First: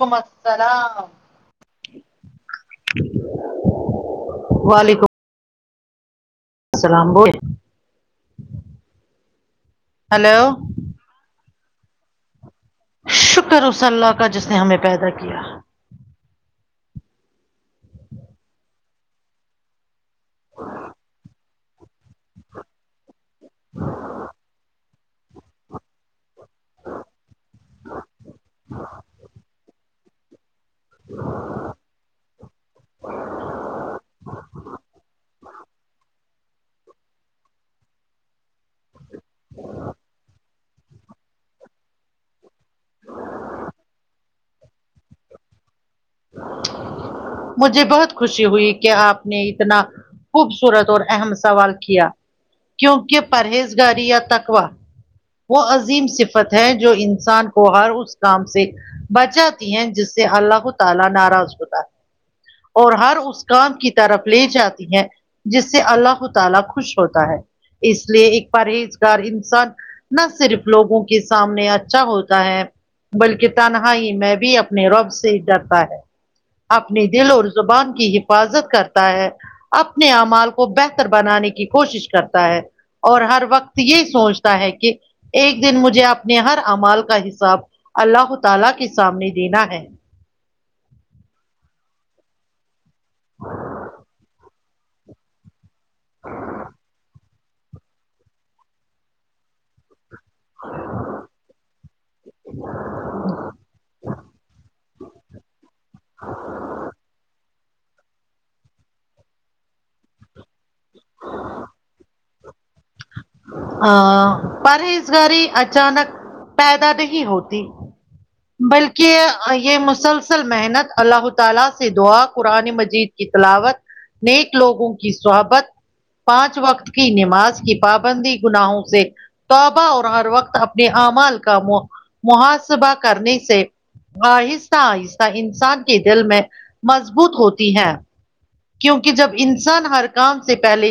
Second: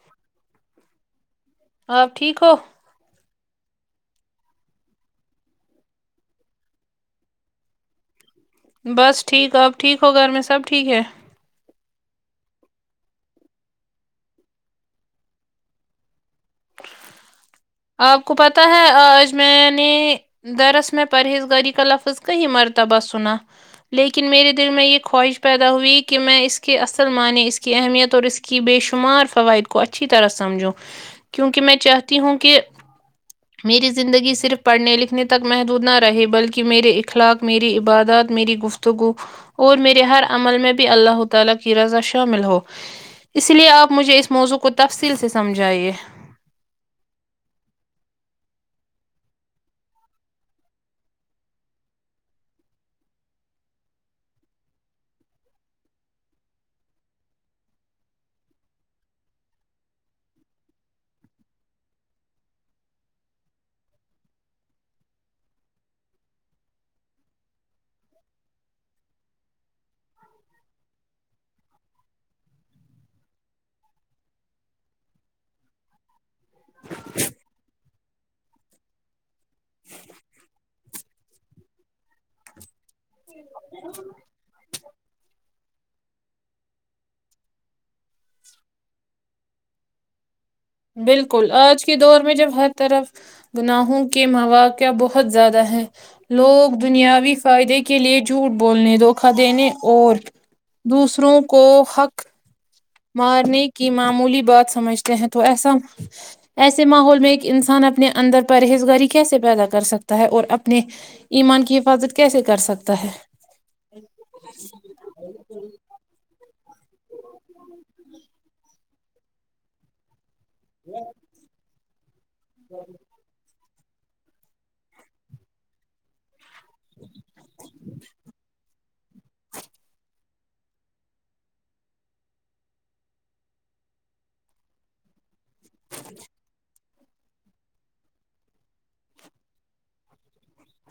وعلیکم السلام آپ ٹھیک ہو وعلیکم السلام بولیے بس ٹھیک آپ ٹھیک ہو گھر ہلو میں سب ٹھیک ہے شکر اس اللہ کا جس نے ہمیں پیدا کیا آپ کو پتہ ہے آج میں نے درس میں پرہیز گاری کا لفظ کئی مرتبہ سنا لیکن میرے دل میں یہ خواہش پیدا ہوئی کہ میں اس کے اصل معنی اس کی اہمیت اور اس کی بے شمار فوائد کو اچھی طرح سمجھوں کیونکہ میں چاہتی ہوں کہ میری زندگی صرف پڑھنے لکھنے تک محدود نہ رہے بلکہ میرے اخلاق میری عبادات میری گفتگو اور میرے ہر عمل میں بھی اللہ ھو تعالی کی رضا شامل ہو اس لیے آپ مجھے اس موضوع کو تفصیل سے سمجھائیے مجھے بہت خوشی ہوئی کہ آپ نے اتنا خوبصورت اور اہم سوال کیا کیونکہ پرہیزگاری یا تقوی وہ عظیم صفت ہے جو انسان کو ہر اس کام سے بچاتی ہیں جس سے اللہ ھو تعالی ناراض ہوتا ہے اور ہر اس کام کی طرف لے جاتی ہیں جس سے اللہ ھو تعالی خوش ہوتا ہے اس لیے ایک پرہیزگار انسان نہ صرف لوگوں کے سامنے اچھا ہوتا ہے بلکہ تنہاائی میں بھی اپنے رب سے ڈر تا ہے اپنی دل اور زبان کی حفاظت کرتا ہے اپنے اعمال کو بہتر بنانے کی کوشش کرتا ہے اور ہر وقت یہ سوچتا ہے کہ ایک دن مجھے اپنے ہر اعمال کا حساب اللہ تعالی کے سامنے دینا ہے بالکل آج کے دور میں جب ہر طرف گناہوں کے موا قع کیا بہت زیادہ ہے لوگ دنیاوی فائدے کے لیے جھوٹ بولنے دھوکا دینے اور دوسروں کو حق مارنے کی معمولی بات سمجھتے ہیں تو ایسا ایسے ماحول میں انسان اپنے اندر پرہیزگاری کیسے پیدا کر سکتا ہے اور اپنے ایمان کی حفاظت کیسے کر سکتا ہے ہاں پرہیز گاری اچانک پیدا نہیں ہوتی بلکہ یہ مسلسل محنت اللہ تعالی سے دعا قرآن مجید کی تلاوت نیک لوگوں کی صحبت پانچ وقت کی نماز کی پابندی گناہوں سے توبہ اور ہر وقت اپنے اعمال کا م محاسبہ کرنے سے آہستہ آہستہ انسان کے دل میں مضبوط ہوتی ہیں کیونکہ جب انسان ہر کام سے پہلے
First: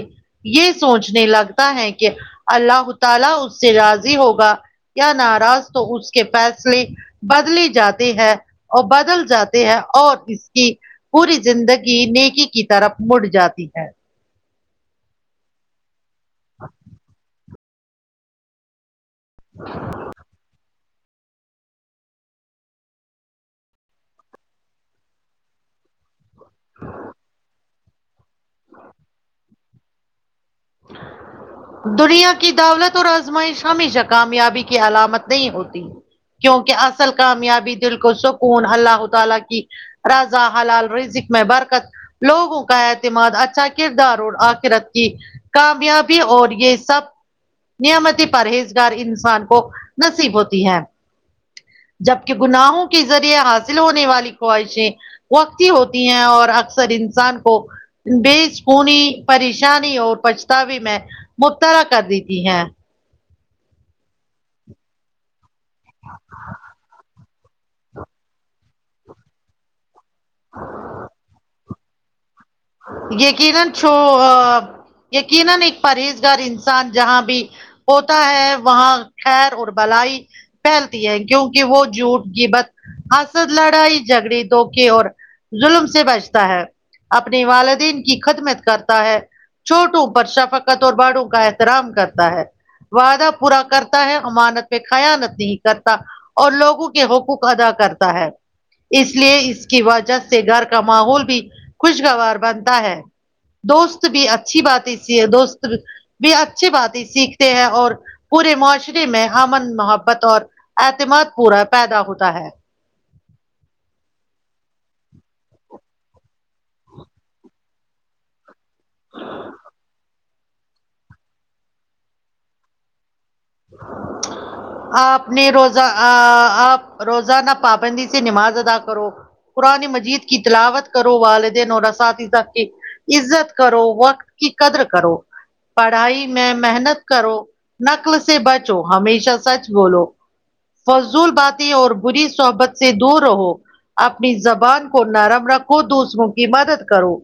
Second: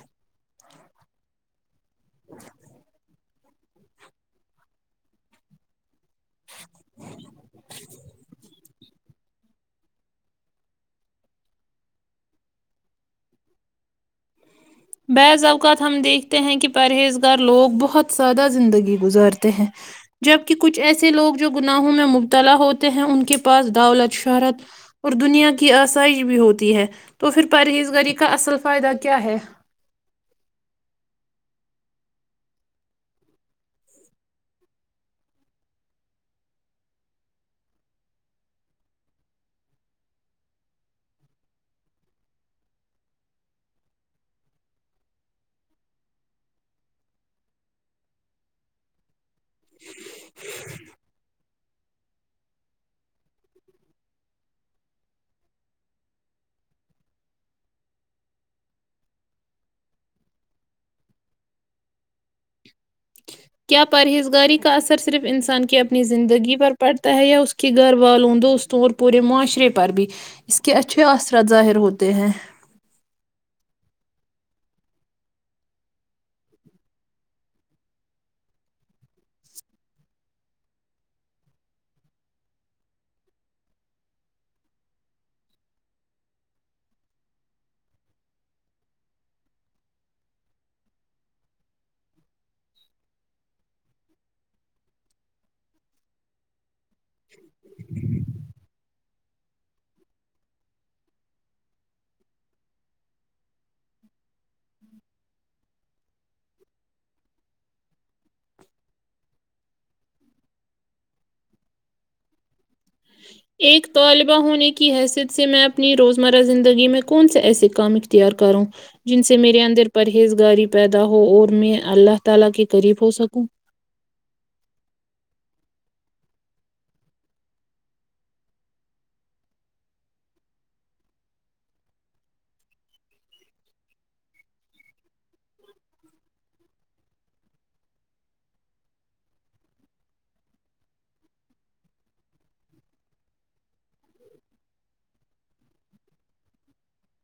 یہ سوچنے لگتا ہے کہ اللہ تعالی اس سے راضی ہوگا یا ناراض تو اس کے فیصلے بدلی جاتی ہے اور بدل جات تی ہے اور اس کی پوری زندگی نیکی کی طرف مڑ جاتی ہے بعض اوقات ہم دیکھتے ہیں کہ پرہیز گار لوگ بہت سادہ زندگی گزارتے ہیں جبکہ کچھ کچھ ایسے لوگ جو گناہوں میں مبتلا ہوتے ہیں ان کے پاس دولت شہرت اور دنیا کی آسائش بھی ہوتی ہے تو پھر پرہیزگاری کا اصل فائدہ کیا ہے دنیا کی دولت اور آزمائش ہمیشہ کامیابی کی علامت نہیں ہوتی کیونکہ اصل کامیابی دل کو سکون اللہ تعالی کی راضا حلال رزق میں برکت لوگوں کا اعتماد اچھا کردار اور آخرت کی کامیابی اور یہ سب نعمتی پرہیزگار انسان کو نصیب ہوتی ہے جبکہ گناہوں کے ذریعے حاصل ہونے والی خواہشیں وقتی ہوتی ہیں اور اکثر انسان کو بےسکونی پریشانی اور پچھتاوے میں مبتلا کر دیتی ہیں کیا پرہیزگاری کا اثر صرف انسان کی اپنی زندگی پر پڑتا ہے یا اس کہ گھر والوں دوستوں اور پورے معاشرے پر بھی اس کے اچھے اثرات ظاہر ہوتے ہیں یقینا چو یقینا ایک پرہیز گار انسان جہاں بھی ہوتا ہے وہاں خیر اور بھلائی پھیلتی ہے کیونکہ وہ جھوٹ غیبت حسد لڑائی جھگڑے دھوکے اور ظلم سے بچتا ہے اپنے والدین کی خدمت کرتا ہے چھوٹوں پر شفقت اور بڑوں کا احترام کرتا ہے وعدہ پورا کرتا ہے امانت میں خیانت نہیں کرتا اور لوگوں کے حقوق ادا کرتا ہے اس لیے اس کی وجہ سے گھر کا ماحول بھی خوشگوار بنتا ہے دوست بھی اچھی بات اسی ہے دوست بھی اچھی باتیں ہے سیکھتے ہیں اور پورے معاشرے میں ہمن محبت اور اعتماد پورا پیدا ہوتا ہے ایک طالبہ ہونے کی حیثیت سے میں اپنی روزمرہ زندگی میں کون سے ایسے کام کیا کروں جن سے میرے اندر پرہیزگاری پیدا ہو اور میں اللہ تعالی کے قریب ہو سکوں آپ نے روزہ آپ روزانہ پابندی سے نماز ادا کرو قرآن مجید کی تلاوت کرو والدین اور اساتذہ کی عزت کرو وقت کی قدر کرو پڑھائی میں محنت کرو نقل سے بچو ہمیشہ سچ بولو فضول باتیں اور بری صحبت سے دور رہو اپنی زبان کو نرم رکھو دوسروں کی مدد کرو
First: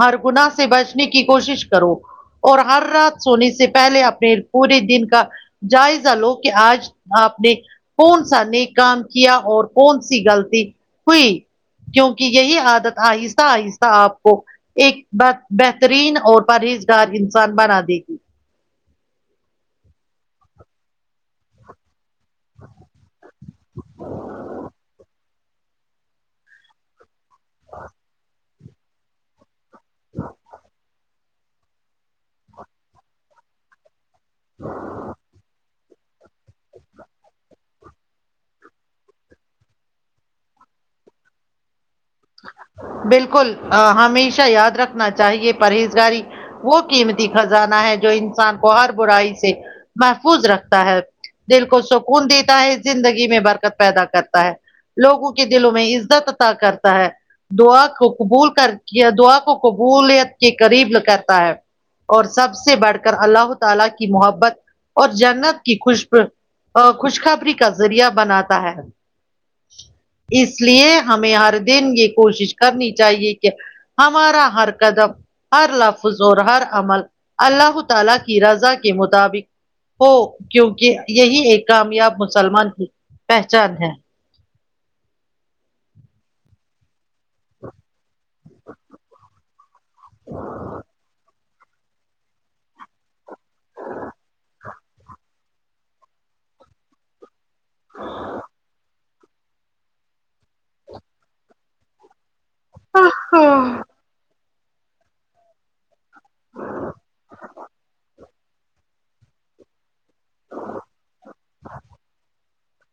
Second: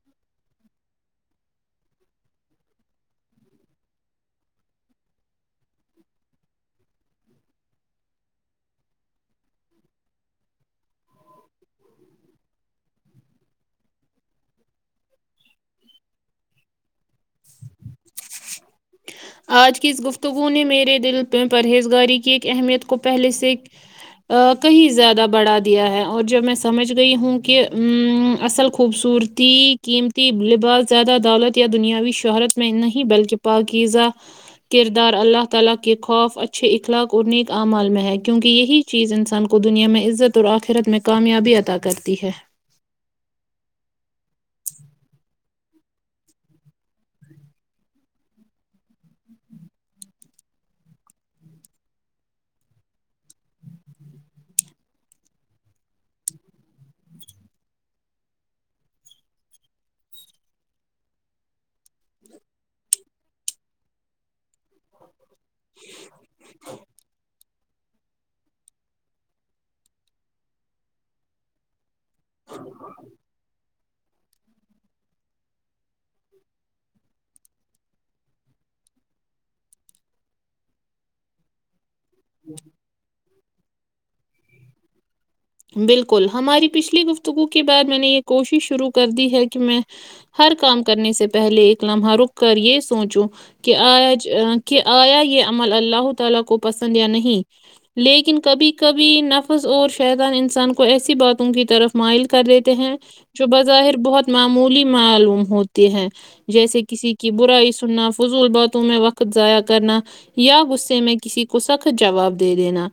ہر گناہ سے بچنے کی کوشش کرو اور ہر رات سونے سے پہلے اپنے پورے دن کا جائزہ لو کہ آج آپ نے کون سا نیک کام کیا اور کون سی غلطی ہوئی کیونکہ یہی عادت آہستہ آہستہ آپ کو ایک بات بہترین اور پرہیزگار انسان بنا دے گی آج کی اس گفتگو نے میرے دل پہ پرہیزگاری کی ایک اہمیت کو پہلے سے کہیں زیادہ بڑھا دیا ہے اور جب میں سمجھ گئی ہوں کہ اصل خوبصورتی قیمتی لباس زیادہ دولت یا دنیاوی شہرت میں نہیں بلکہ پاکیزہ کردار اللہ تعالی کے خوف اچھے اخلاق اور نیک اعمال میں ہے کیونکہ یہی چیز انسان کو دنیا میں عزت اور آخرت میں کامیابی عطا کرتی ہے بالکل ہمیشہ یاد رکھنا چاہیے پرہیزگاری وہ قیمتی خزانہ ہے جو انسان کو ہر برائی سے محفوظ رکھتا ہے دل کو سکون دیتا ہے زندگی میں برکت پیدا کرتا ہے لوگوں کے دلوں میں عزت عطا کر تا ہے دعا کو قبول کر کے دعا کو قبولیت کے قریب کہتا ہے اور سب سے بڑھ کر اللہ ہو تعالی کی محبت اور جنت کی خوشبو و خوشخبری کا ذریعہ بناتا ہے اس لیے ہمیں ہر دن یہ کوشش کرنی چاہیے کہ ہمارا ہر قدم ہر لفظ اور ہر عمل اللہ تعالی کی رضا کے مطابق ہو کیونکہ یہی ایک کامیاب مسلمان کی پہچان ہے بالکل ہماری پچھلی گفتگو کے بعد میں نے یہ کوشش شروع کر دی ہے کہ میں ہر کام کرنے سے پہلے ایک لمحہ رک کر یہ سوچوں کہ آج کہ آیا یہ عمل اللہ تعالی کو پسند یا نہیں لیکن کبھی کبھی نفس اور شیطان انسان کو ایسی باتوں کی طرف اس مائل کر لیتے ہیں جو بظاہر بہت معمولی معلوم ہوتی ہے جیسے کسی کی برائی سننا فضول باتوں میں وقت ضائع کرنا یا غصے میں کسی کو سخت جواب دے دینا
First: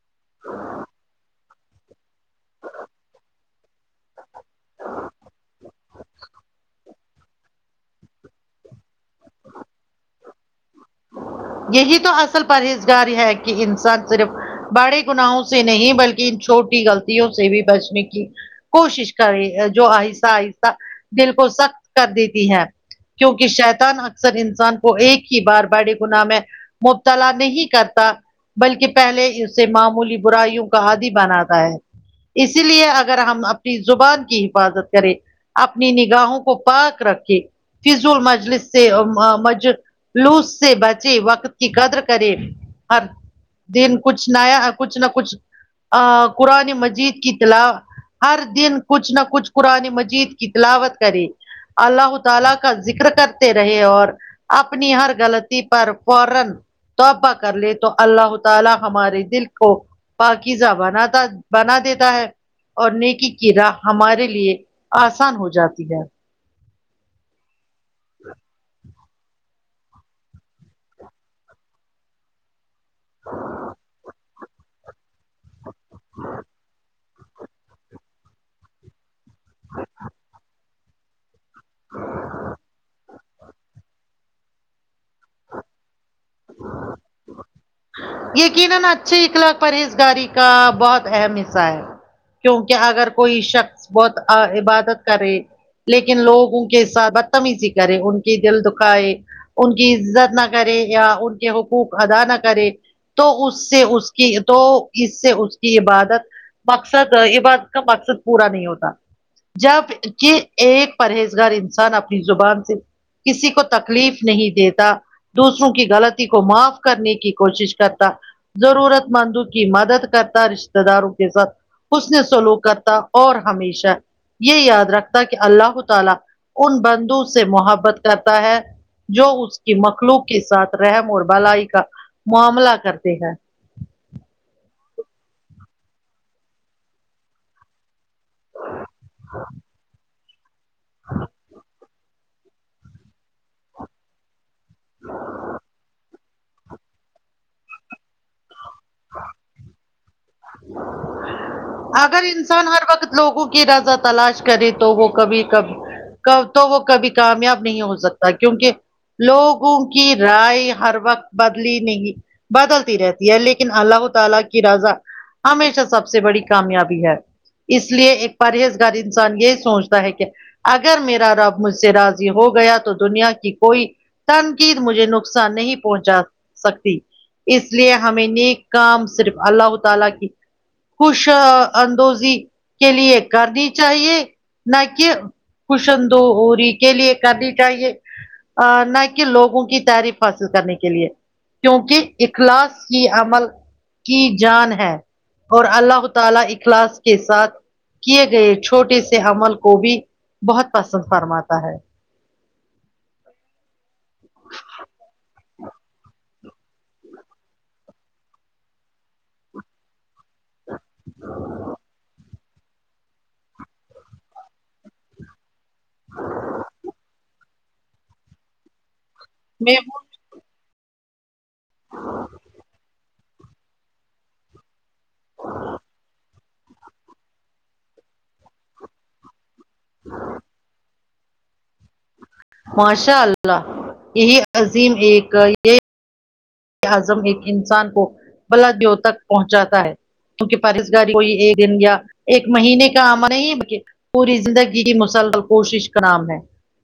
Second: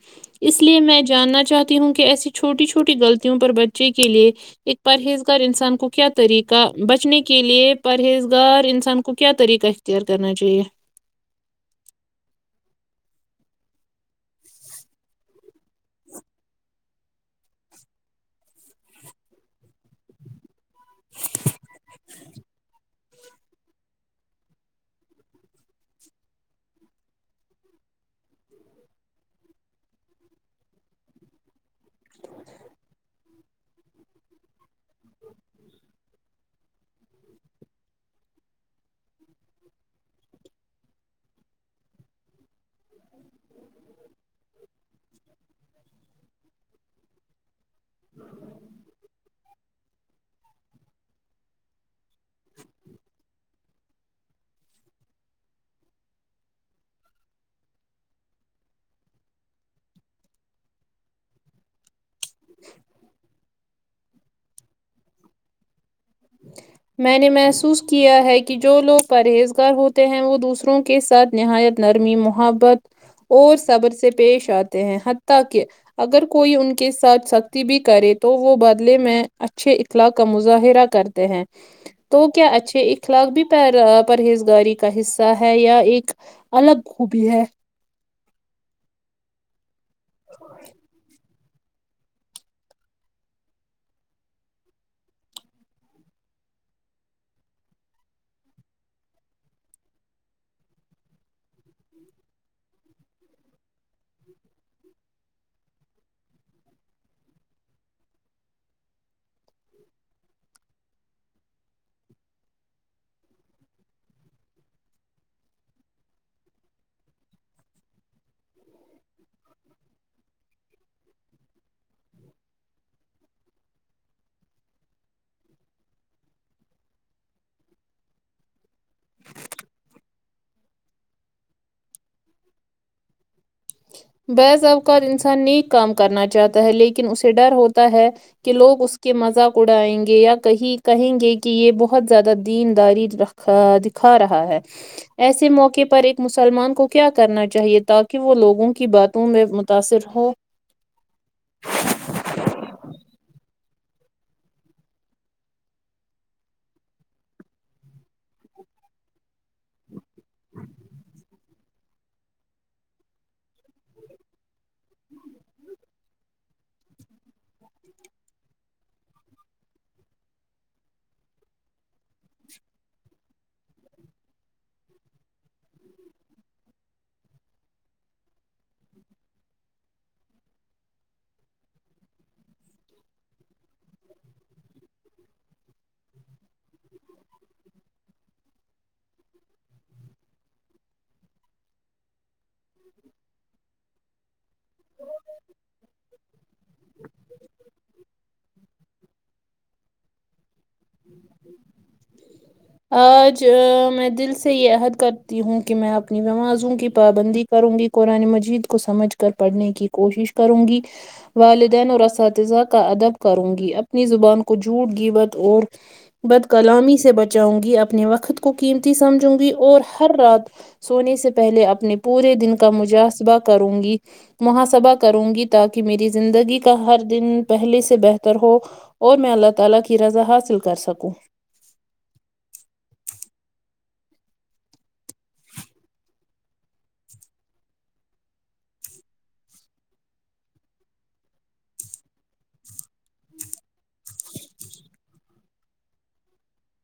اس لیے میں جاننا چاہتی ہوں کہ ایسی چھوٹی چھوٹی غلطیوں پر بچے کے لیے ایک پرہیزگار انسان کو کیا طریقہ بچنے کے کے لیے پرہیزگار انسان کو کیا طریقہ اختیار کرنا چاہیے یہی تو اصل پرہیزگار ہے کہ انسان صرف بڑے گناہوں سے نہیں بلکہ ان چھوٹی غلطیوں سے بھی بچنے کی کوشش کرے جو آہستہ آہستہ دل کو سخت کر دیتی ہے کیونکہ شیطان اکثر انسان کو ایک ہی بار بڑی گناہ میں مبتلا نہیں کرتا بلکہ پہلے اسے معمولی برائیوں کا آدی بناتا ہے اسی لیے اگر ہم اپنی زبان کی حفاظت کریں اپنی نگاہوں کو پاک رکھے فزول مجلس سے مج لوز سے بچے وقت کی قدر کرے ہر دن کچھ نیا کچھ نہ کچھ قرآن مجید کی تلاوت ہر دن کچھ نہ کچھ قرآن مجید کی تلاوت کرے اللہ تعالی کا ذکر کرتے رہے اور اپنی ہر غلط پر فورا توبہ کر لے تو اللہ تعالی ہمارے دل کو پاکیزہ بناتا بنا دیتا ہے اور نیکی کی راہ ہمارے لیے آسان ہو جاتی ہے میں نے محسوس کیا ہے کہ جو لوگ پرہیزگار ہوتے ہیں وہ دوسروں کے ساتھ نہایت نرمی محبت اور صبر سے پیش آتے ہیں حتی کہ اگر کوئی ان کے ساتھ س بھی کرے تو وہ بدلے میں اچھے اخلاق کا مظاہرہ کرتے ہیں تو کیا اچھے اخلاق بھی پرہیزگاری کا حصہ ہے یا ایک الگ خوبی ہے یقیناا اچھی اخلاق پرہیز گاری کا بہت اہم حصہ ہے کیونکہ اگر کوئی شخص بہت عبادت کرے لیکن لوگوں کے ساتھ بدتمیزی کرے ان کے دل دکھائے ان کی عزت نہ کرے یا ان کے حقوق ادا نہ کرے تو اس سے اس کی تو اس سے اس کی عبادت مقصد یہ بات کا مقصد پورا نہیں ہوتا جب کہ ایک پرہیزگار انسان اپنی زبان سے کسی کو تکلیف نہیں دیتا دوسروں کی غلطی کو معاف کرنے کی کوشش کرتا ضرورت مندوں کی مدد کرتا رشتے داروں کے ساتھ حوسن نے سلوک کرتا اور ہمیشہ یہ یاد رکھتا ہے کہ اللہ تعالی ان بندو سے محبت کرتا ہے جو اس کی مخلوق کے ساتھ رحم اور بھلائی کا معاملہ کرتے ہیں بعض اوقات انسان نیک کام کرنا چاہتا ہے لیکن اسے ڈر ہوتا ہے کہ لوگ اس کے مذاق اڑائیں گے یا کہیں کہیں گے کہ یہ بہت زیادہ دینداری رکھ دکھا رہا ہے ایسے موقع پر ایک مسلمان کو کیا کرنا چاہیے تاکہ وہ لوگ کی باتوں میں متاثر ہو اگر انسان ہر وقت لوگوں کی رضا تلاش کرے تو وہ کبھی کبھی تو وہ کبھی کامیاب نہیں ہو سکتا کیونکہ لوگوں کی رائے ہر وقت بدلی نہیں بدلتی رہتی ہے لیکن اللہ تعالی کی رضا ہمیشہ سب سے بڑی کامیابی ہے اس لیے ایک پرہیز گار انسان یہی سوچتا ہے کہ اگر میرا رب مجھ سے راضی ہو گیا تو دنیا کی کوئی تنقید مجھے نقصان نہیں پہنچا سکتی اس لیے ہمیں نیک کام صرف اللہ تعالی کی خوش اندوزی کے لیے کرنی چاہیے نہ کہ خوش اندو ہووری کے لیے کرنی چاہیے اا نہ کہ لوگوں کی تعریف حاصل کرنے کے لیے کیونکہ اخلاص کی عمل کی جان ہے اور اللہ تعالی اخلاص کے ساتھ کیے گئے چھوٹے سے عمل کو بھی بہت پسند فرماتا ہے آج میں دل سے یہ عہد کرتی ہوں کہ میں اپنی نمازوں کی پابندی کروں گی قرآن مجید کو سمجھ کر پڑھنے کی کوشش کروں گی والدین اور اساتذہ کا ادب کروں گی اپنی زبان کو جھوٹ غیبت اور بد کلامی سے بچاؤں گی اپنے وقت کو قیمتی سمجھوں گی میں اور ہر رات سونے سے پہلے اپنے پورے دن کا مجسبہ کروں گی محاسبہ کروں گی تاکہ میری زندگی کا ہر دن پہلے سے بہتر ہو اور میں اللہ تعالی کی رضا حاصل کر سکوں ماشاء اللہ یہی عظیم ایک یہ اعظم ایک انسان کو بلادیوں تک پہنچاتا ہے کیونکہ پرہیزگاری کوئی ایک دن یا ایک مہینے کا عمل نہیں پوری زندگی کی مسلل کوشش کا نام ہے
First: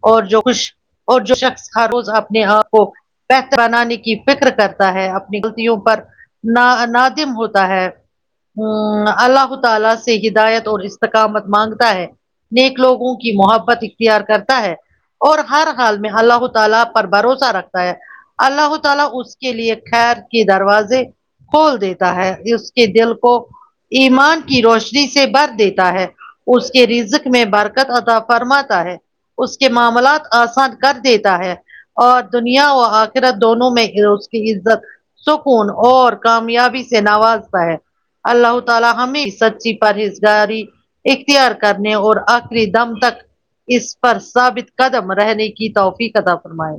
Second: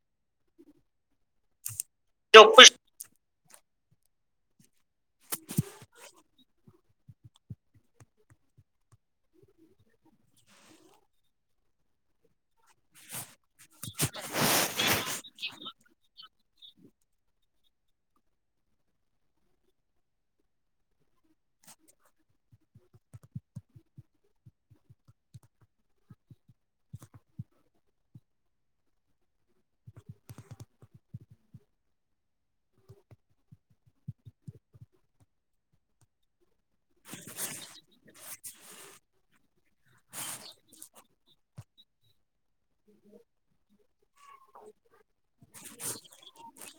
اور جو خوش اور جو شخص ہر روز جو اپنے کچھ آپ کو بہتر بنانے کی فکر کرتا ہے اپنی غلطیوں پر ن نادم ہوتا ہے ہمم اللہ تعالی سے ہدایت اور استقامت مانگتا ہے نیک لوگوں کی محبت اختیار کرتا ہے اور ہر حال میں اللہ تعالی پر بھروسہ رکھتا ہے اللہ تعالی اس کے لیے خیر کے دروازے کھول دیتا ہے اس کے دل کو ایمان کی روشنی سے بر دیتا ہے اس کے رزق میں برکت عطا فرماتا ہے اس کے معاملات آسان کر دیتا ہے اور دنیا و آخرت دونوں میں اس کی عزت سکون اور کامیابی سے نوازتا ہے اللہ تعالی ہمیں سچی پرہیز گاری اختیار کرنے اور دم تک اس پر ثابت قدم رہنے کی توفیق عطا فرمائے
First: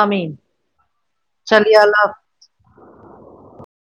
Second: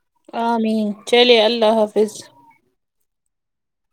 امین امین چلیے اللہ حافظ